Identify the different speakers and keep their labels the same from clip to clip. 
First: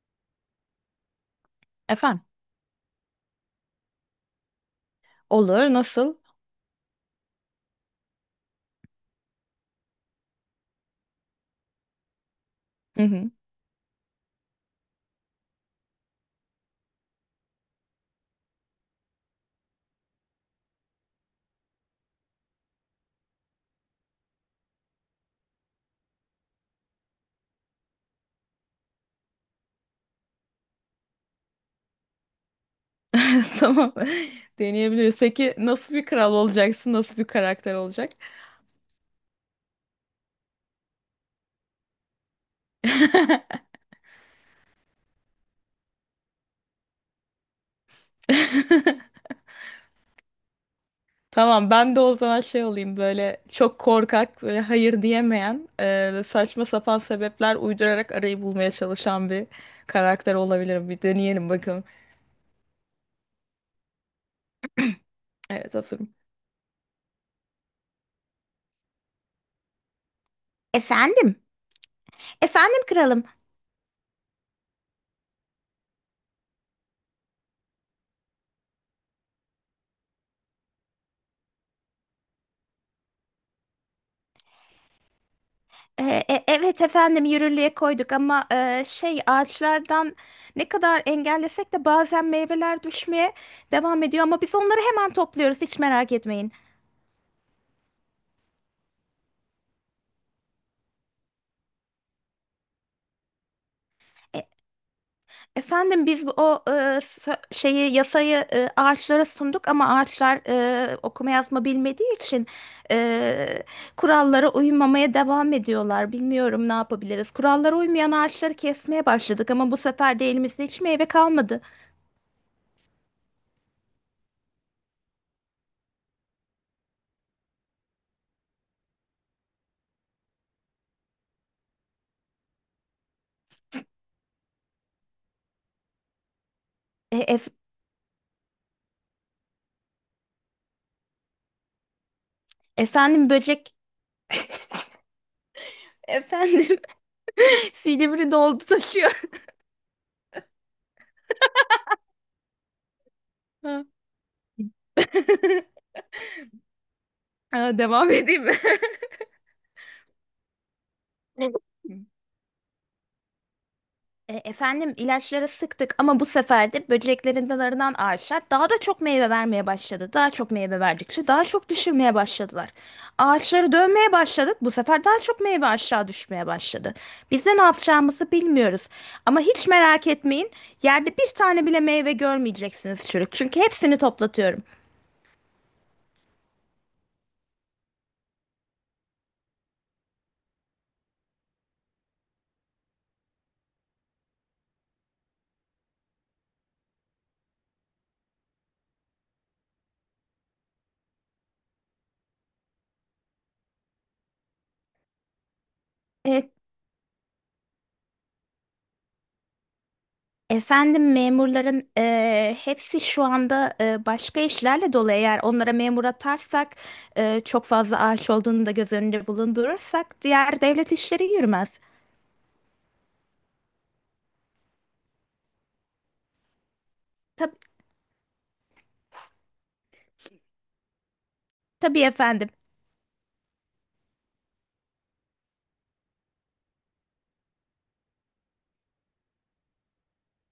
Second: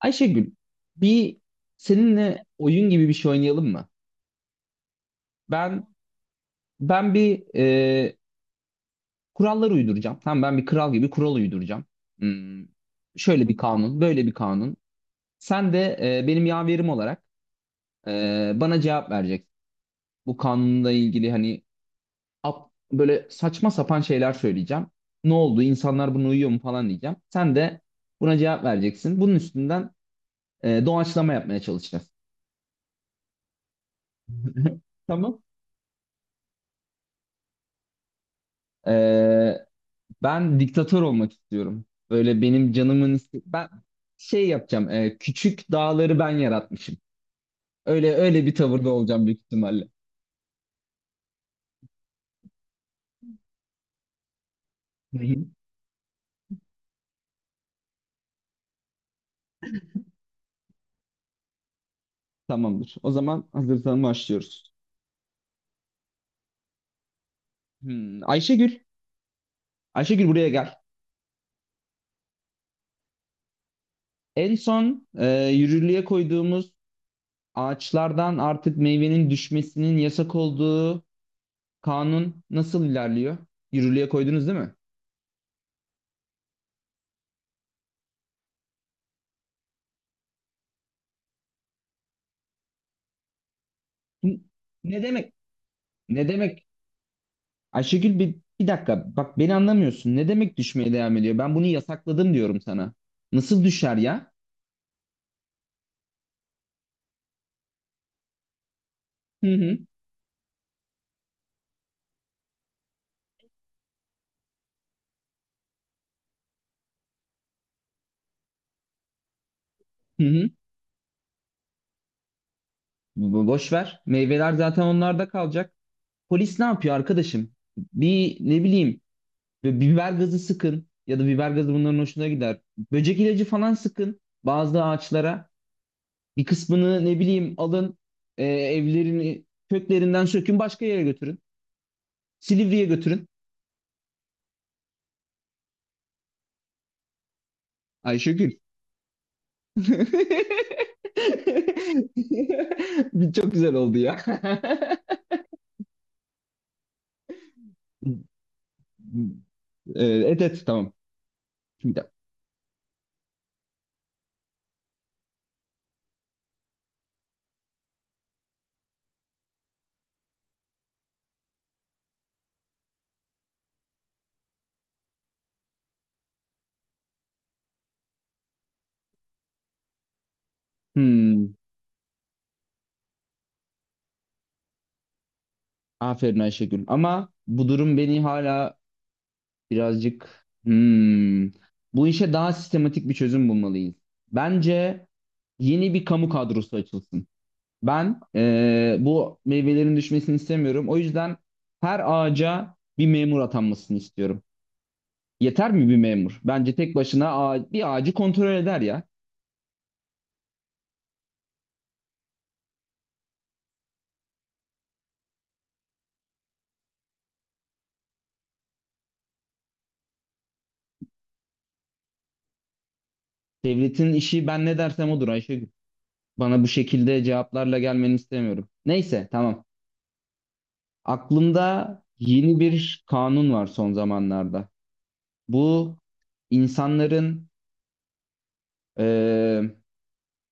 Speaker 1: Ayşegül, bir
Speaker 2: Efendim?
Speaker 1: seninle oyun gibi bir şey oynayalım mı?
Speaker 2: Olur.
Speaker 1: Ben
Speaker 2: Nasıl?
Speaker 1: ben bir kurallar uyduracağım. Tamam, ben bir kral gibi kural uyduracağım. Hmm,
Speaker 2: Hı hı.
Speaker 1: Şöyle bir kanun, böyle bir kanun. Sen de benim yaverim olarak bana cevap vereceksin. Bu kanunla ilgili hani böyle saçma sapan şeyler söyleyeceğim. Ne oldu? İnsanlar buna uyuyor mu falan diyeceğim. Sen de buna cevap vereceksin. Bunun üstünden doğaçlama yapmaya çalışacağız.
Speaker 2: Tamam. Deneyebiliriz.
Speaker 1: Tamam.
Speaker 2: Peki nasıl bir kral olacaksın? Nasıl bir karakter olacak?
Speaker 1: Ee, Ben diktatör olmak istiyorum. Böyle benim ben şey yapacağım. Küçük dağları ben yaratmışım. Öyle öyle bir tavırda olacağım büyük ihtimalle.
Speaker 2: Tamam, ben de o zaman şey olayım, böyle çok korkak, böyle hayır
Speaker 1: Hı hı.
Speaker 2: diyemeyen, saçma sapan sebepler uydurarak arayı bulmaya çalışan bir karakter olabilirim. Bir deneyelim bakalım.
Speaker 1: Tamamdır. O zaman hazırsan başlıyoruz.
Speaker 2: Evet,
Speaker 1: Ayşegül, buraya gel. En son yürürlüğe koyduğumuz, ağaçlardan artık meyvenin düşmesinin yasak olduğu kanun nasıl ilerliyor? Yürürlüğe koydunuz, değil mi?
Speaker 2: hazırım.
Speaker 1: Hı, ne demek? Ne demek? Ayşegül bir dakika, bak beni anlamıyorsun. Ne demek düşmeye devam ediyor? Ben bunu yasakladım diyorum sana. Nasıl düşer ya?
Speaker 2: Biz şeyi, yasayı ağaçlara
Speaker 1: Hı
Speaker 2: sunduk
Speaker 1: hı
Speaker 2: ama ağaçlar okuma yazma bilmediği için e, kurallara uymamaya devam ediyorlar. Bilmiyorum ne yapabiliriz. Kurallara uymayan ağaçları kesmeye başladık ama bu sefer
Speaker 1: hı
Speaker 2: de
Speaker 1: hı.
Speaker 2: elimizde hiç meyve kalmadı.
Speaker 1: Boş ver. Meyveler zaten onlarda kalacak. Polis ne yapıyor arkadaşım? Bir ne bileyim bir biber gazı sıkın, ya da biber gazı bunların hoşuna gider. Böcek ilacı falan sıkın bazı ağaçlara. Bir kısmını ne
Speaker 2: E, ef-
Speaker 1: bileyim alın, evlerini köklerinden sökün, başka yere götürün. Silivri'ye götürün.
Speaker 2: Efendim, böcek efendim. Silivri
Speaker 1: Ayşegül.
Speaker 2: doldu taşıyor.
Speaker 1: Bir çok güzel
Speaker 2: Ha.
Speaker 1: oldu ya.
Speaker 2: Aa, devam edeyim mi?
Speaker 1: Evet, evet, tamam. Şimdi.
Speaker 2: Efendim, ilaçları sıktık ama bu sefer de böceklerin dalarından ağaçlar daha da çok meyve vermeye başladı. Daha çok meyve verdikçe daha çok düşürmeye başladılar. Ağaçları dönmeye başladık. Bu sefer daha çok meyve aşağı düşmeye başladı. Biz de ne yapacağımızı bilmiyoruz. Ama hiç merak etmeyin. Yerde bir
Speaker 1: Hmm,
Speaker 2: tane bile meyve görmeyeceksiniz çürük. Çünkü hepsini toplatıyorum.
Speaker 1: Aferin Ayşegül. Ama bu durum beni hala birazcık bu işe daha sistematik bir çözüm bulmalıyız. Bence yeni bir kamu kadrosu açılsın. Ben bu meyvelerin düşmesini istemiyorum. O yüzden her ağaca bir memur atanmasını istiyorum. Yeter mi bir memur?
Speaker 2: E,
Speaker 1: Bence tek başına bir ağacı kontrol eder ya.
Speaker 2: Efendim, memurların hepsi şu anda başka işlerle dolu. Eğer onlara memur atarsak çok fazla ağaç olduğunu da göz önünde bulundurursak diğer devlet işleri yürümez.
Speaker 1: Devletin işi ben ne dersem odur Ayşegül. Bana bu şekilde
Speaker 2: Tab
Speaker 1: cevaplarla gelmeni istemiyorum. Neyse, tamam. Aklımda
Speaker 2: tabii efendim.
Speaker 1: yeni bir kanun var son zamanlarda. Bu insanların eee,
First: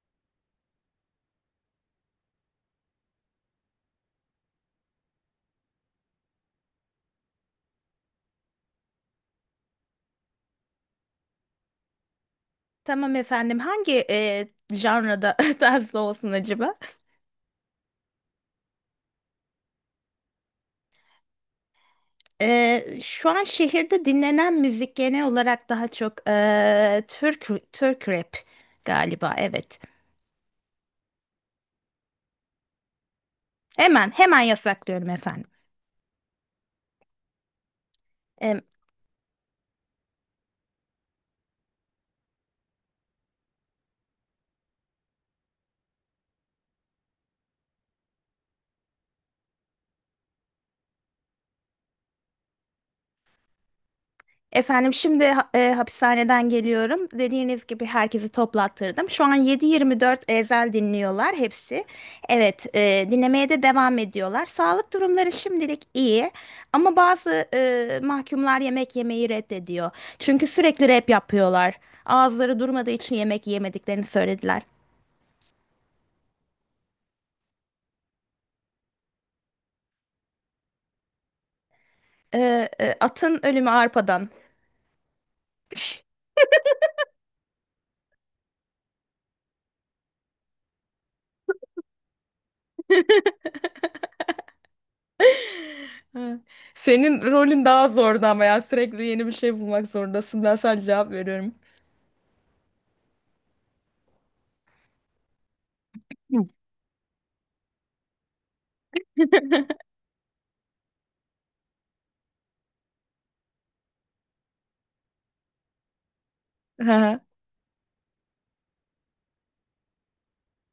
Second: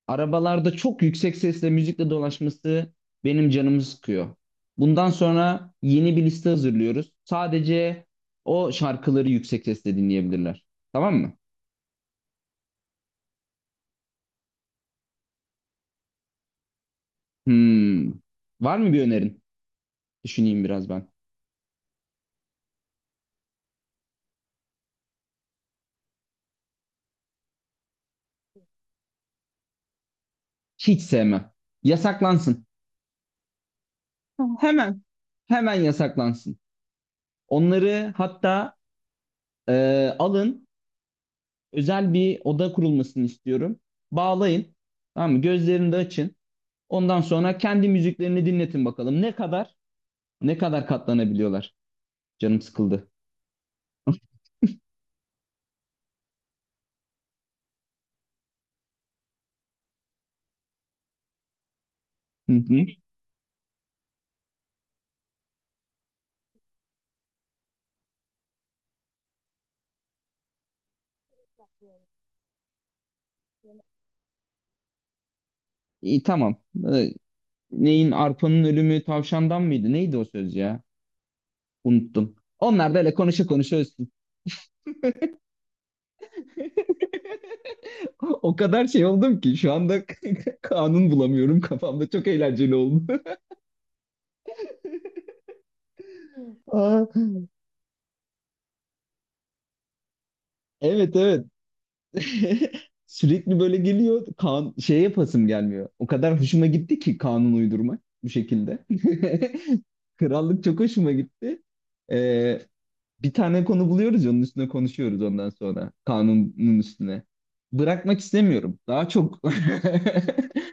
Speaker 1: arabalarda çok yüksek sesle müzikle dolaşması benim canımı sıkıyor. Bundan sonra yeni bir liste hazırlıyoruz. Sadece o şarkıları yüksek sesle dinleyebilirler. Tamam mı?
Speaker 2: Tamam efendim. Hangi janrada, tarzda olsun acaba?
Speaker 1: Hmm. Var mı bir önerin? Düşüneyim biraz ben.
Speaker 2: Şu an şehirde dinlenen müzik genel olarak daha çok Türk rap galiba. Evet.
Speaker 1: Hiç sevmem. Yasaklansın.
Speaker 2: Hemen hemen
Speaker 1: Tamam.
Speaker 2: yasaklıyorum efendim.
Speaker 1: Hemen yasaklansın. Onları hatta alın, özel bir oda kurulmasını istiyorum. Bağlayın, tamam mı? Gözlerini de açın. Ondan sonra kendi müziklerini dinletin bakalım. Ne kadar katlanabiliyorlar. Canım sıkıldı.
Speaker 2: Efendim, şimdi hapishaneden geliyorum. Dediğiniz gibi herkesi toplattırdım. Şu an 7-24 ezel dinliyorlar hepsi.
Speaker 1: Hı
Speaker 2: Evet,
Speaker 1: hı.
Speaker 2: dinlemeye de devam ediyorlar. Sağlık durumları şimdilik iyi ama bazı mahkumlar yemek yemeyi reddediyor. Çünkü sürekli rap yapıyorlar. Ağızları durmadığı için yemek yemediklerini söylediler.
Speaker 1: İyi, tamam. E, Neyin arpanın ölümü tavşandan mıydı? Neydi o söz ya? Unuttum. Onlar böyle
Speaker 2: Atın
Speaker 1: konuşa
Speaker 2: ölümü
Speaker 1: konuşa
Speaker 2: arpadan.
Speaker 1: o kadar şey oldum ki şu anda kanun bulamıyorum kafamda. Çok eğlenceli oldu.
Speaker 2: Ha.
Speaker 1: Aa,
Speaker 2: Senin rolün daha zordu ama ya, sürekli yeni bir şey bulmak zorundasın. Ben sadece cevap
Speaker 1: evet evet.
Speaker 2: veriyorum.
Speaker 1: Sürekli böyle geliyor. Kan şey yapasım gelmiyor. O kadar hoşuma gitti ki kanun uydurmak bu şekilde. Krallık çok hoşuma gitti. Ee, Bir tane konu buluyoruz, onun üstüne konuşuyoruz ondan sonra. Kanunun
Speaker 2: Hı hı.
Speaker 1: üstüne. Bırakmak istemiyorum. Daha çok böyle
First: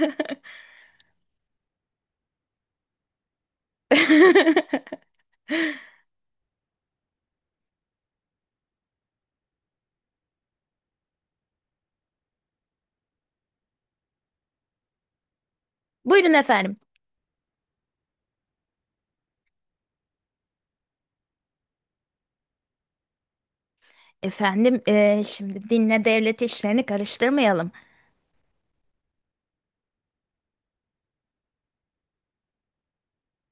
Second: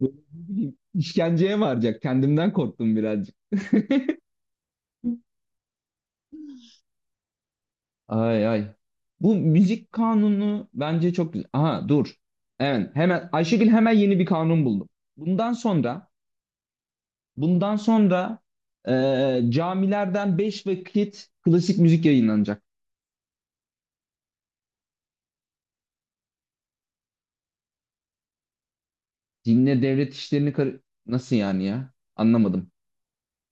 Speaker 1: ne bileyim, işkenceye varacak. Kendimden korktum birazcık. Ay ay. Bu müzik kanunu bence çok güzel. Aha dur. Evet, hemen Ayşegül hemen yeni bir kanun buldu. Bundan sonra
Speaker 2: Buyurun efendim.
Speaker 1: bundan sonra camilerden 5 vakit klasik müzik yayınlanacak.
Speaker 2: Efendim, şimdi dinle devlet işlerini karıştırmayalım.
Speaker 1: Dinle devlet işlerini nasıl yani ya? Anlamadım.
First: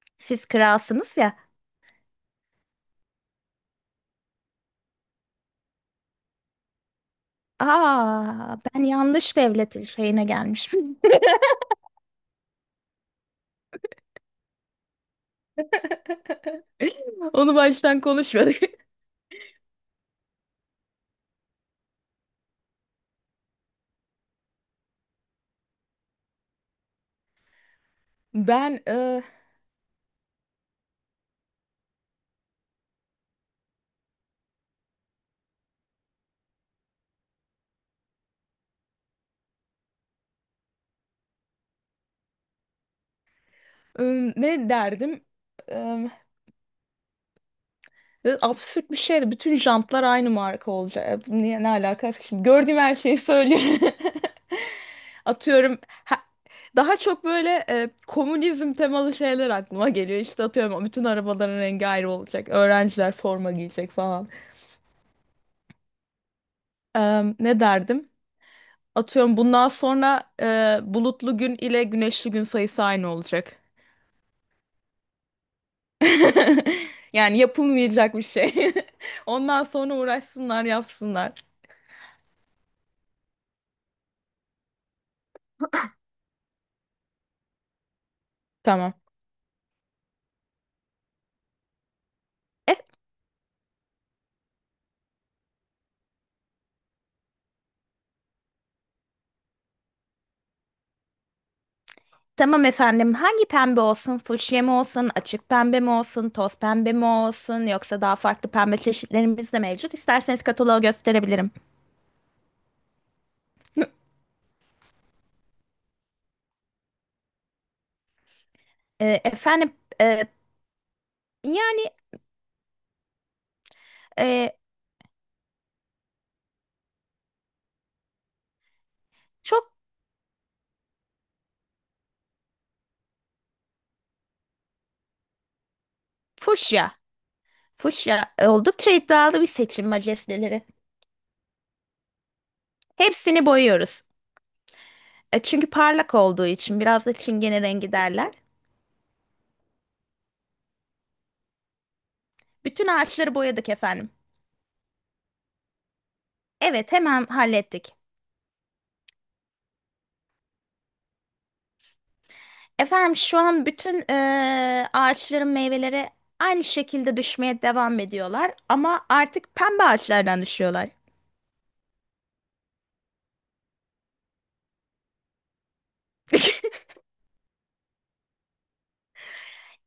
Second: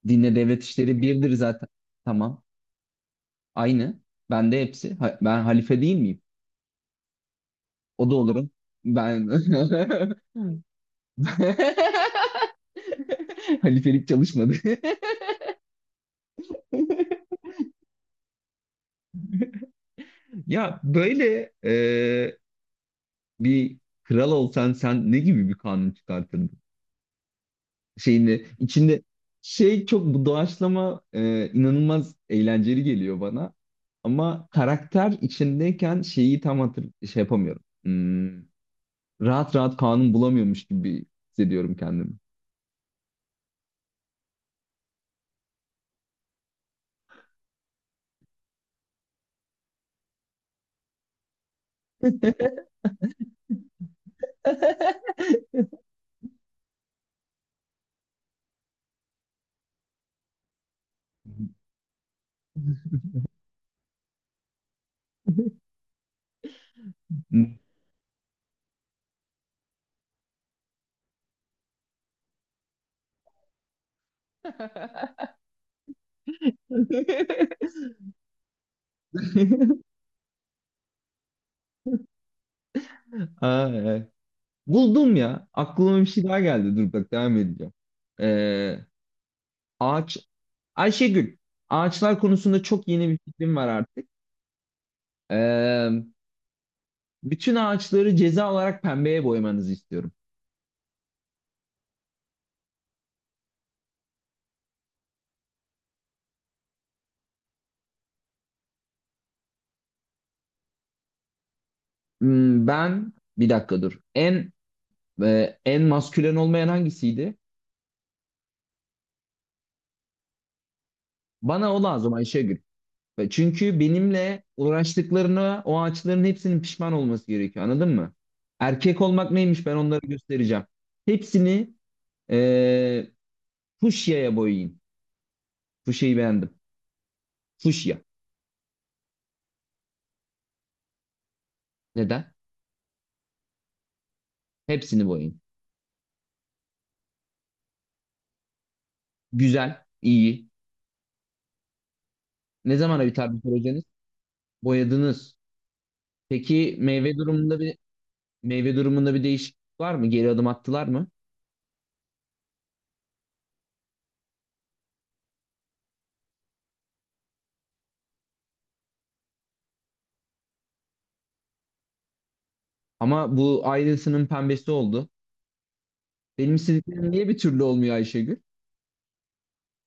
Speaker 1: Dinle
Speaker 2: Siz
Speaker 1: devlet işleri
Speaker 2: kralsınız
Speaker 1: birdir
Speaker 2: ya.
Speaker 1: zaten. Tamam. Aynı. Ben de hepsi. Ben halife değil miyim? O da olurum.
Speaker 2: Aa, ben
Speaker 1: Ben
Speaker 2: yanlış devlet şeyine gelmişim.
Speaker 1: halifelik çalışmadı.
Speaker 2: Onu baştan konuşmadık.
Speaker 1: Ya böyle bir kral olsan sen ne gibi bir kanun çıkartırdın? Şeyinde
Speaker 2: Ben
Speaker 1: içinde
Speaker 2: e,
Speaker 1: şey çok bu doğaçlama inanılmaz eğlenceli geliyor bana. Ama karakter içindeyken şeyi tam şey yapamıyorum. Rahat rahat kanun bulamıyormuş gibi hissediyorum kendimi.
Speaker 2: e, Ne derdim? E, Absürt bir şeydi. Bütün jantlar aynı marka olacak. Niye, ne alakası? Şimdi gördüğüm her şeyi söylüyorum. Atıyorum, ha- daha çok böyle komünizm temalı şeyler aklıma geliyor. İşte atıyorum, bütün arabaların rengi ayrı olacak. Öğrenciler forma giyecek falan. Ne derdim? Atıyorum, bundan sonra bulutlu gün ile güneşli gün sayısı aynı olacak. Yani yapılmayacak bir şey. Ondan sonra uğraşsınlar, yapsınlar.
Speaker 1: Aa, evet. Buldum ya. Aklıma bir şey daha geldi. Dur bak, devam edeceğim. Ee,
Speaker 2: Tamam.
Speaker 1: ağaç Ayşegül, ağaçlar konusunda çok yeni bir fikrim var artık. Ee, Bütün ağaçları ceza olarak pembeye boyamanızı istiyorum.
Speaker 2: Tamam efendim. Hangi pembe olsun? Fuşya mı olsun? Açık pembe mi olsun? Toz pembe mi olsun? Yoksa daha farklı pembe çeşitlerimiz de mevcut. İsterseniz kataloğu gösterebilirim.
Speaker 1: Ben bir dakika dur. En maskülen olmayan hangisiydi?
Speaker 2: Efendim, e,
Speaker 1: Bana o
Speaker 2: yani,
Speaker 1: lazım Ayşegül. Ve çünkü benimle
Speaker 2: e,
Speaker 1: uğraştıklarına o ağaçların hepsinin pişman olması gerekiyor. Anladın mı? Erkek olmak neymiş,
Speaker 2: çok
Speaker 1: ben onları göstereceğim. Hepsini e, fuşyaya boyayın. Fuşyayı beğendim.
Speaker 2: fuşya.
Speaker 1: Fuşya.
Speaker 2: Fuşya oldukça iddialı bir seçim majesteleri.
Speaker 1: Neden?
Speaker 2: Hepsini boyuyoruz.
Speaker 1: Hepsini boyayın.
Speaker 2: Çünkü parlak olduğu için biraz da çingene rengi derler.
Speaker 1: Güzel, iyi. Ne
Speaker 2: Bütün
Speaker 1: zamana biter
Speaker 2: ağaçları
Speaker 1: bu
Speaker 2: boyadık
Speaker 1: projeniz?
Speaker 2: efendim.
Speaker 1: Boyadınız. Peki
Speaker 2: Evet, hemen hallettik.
Speaker 1: meyve durumunda bir değişiklik var mı? Geri adım attılar mı?
Speaker 2: Efendim, şu an bütün ağaçların meyveleri aynı şekilde düşmeye devam ediyorlar ama artık pembe ağaçlardan düşüyorlar.
Speaker 1: Ama bu Ayrılsın'ın pembesi oldu. Benim istediklerim niye bir türlü olmuyor Ayşegül?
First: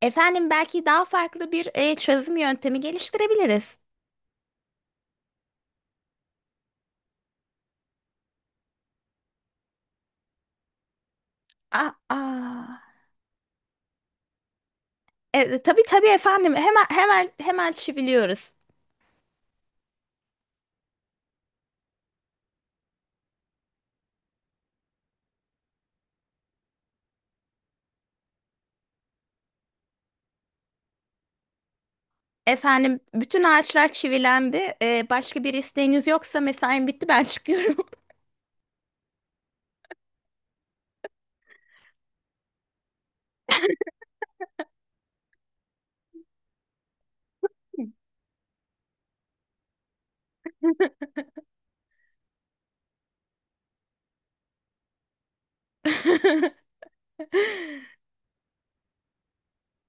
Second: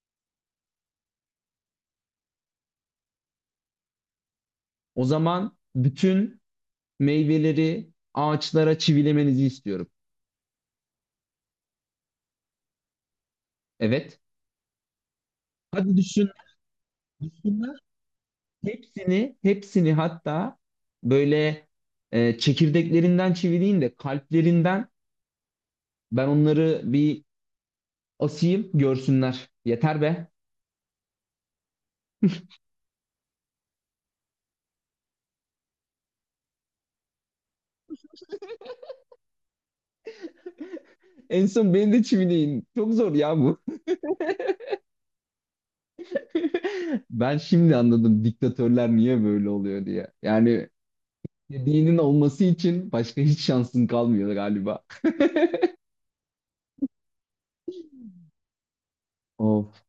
Speaker 2: Efendim, belki daha farklı bir çözüm yöntemi geliştirebiliriz.
Speaker 1: O zaman bütün meyveleri ağaçlara çivilemenizi istiyorum.
Speaker 2: Aa, aa.
Speaker 1: Evet.
Speaker 2: Tabii
Speaker 1: Hadi
Speaker 2: tabii
Speaker 1: düşün,
Speaker 2: efendim, hemen hemen
Speaker 1: düşünler.
Speaker 2: çiviliyoruz.
Speaker 1: Hepsini hatta böyle çekirdeklerinden çivileyin de kalplerinden ben onları bir asayım görsünler. Yeter be.
Speaker 2: Efendim, bütün ağaçlar çivilendi. Başka bir isteğiniz yoksa mesaim bitti, ben çıkıyorum.
Speaker 1: En son beni de çivileyin. Çok zor ya bu. Ben şimdi anladım diktatörler niye böyle oluyor diye. Yani dinin olması için başka hiç şansın kalmıyor galiba. Of.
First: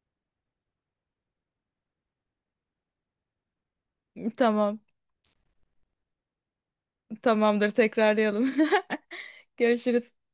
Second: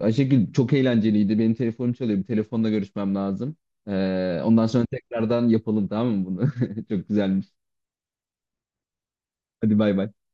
Speaker 1: Ayşegül çok eğlenceliydi. Benim telefonum çalıyor. Bir telefonla görüşmem lazım. Ondan
Speaker 2: Tamam,
Speaker 1: sonra tekrardan yapalım tamam mı bunu? Çok güzelmiş.
Speaker 2: tamamdır, tekrarlayalım.
Speaker 1: Hadi bay bay.
Speaker 2: Görüşürüz.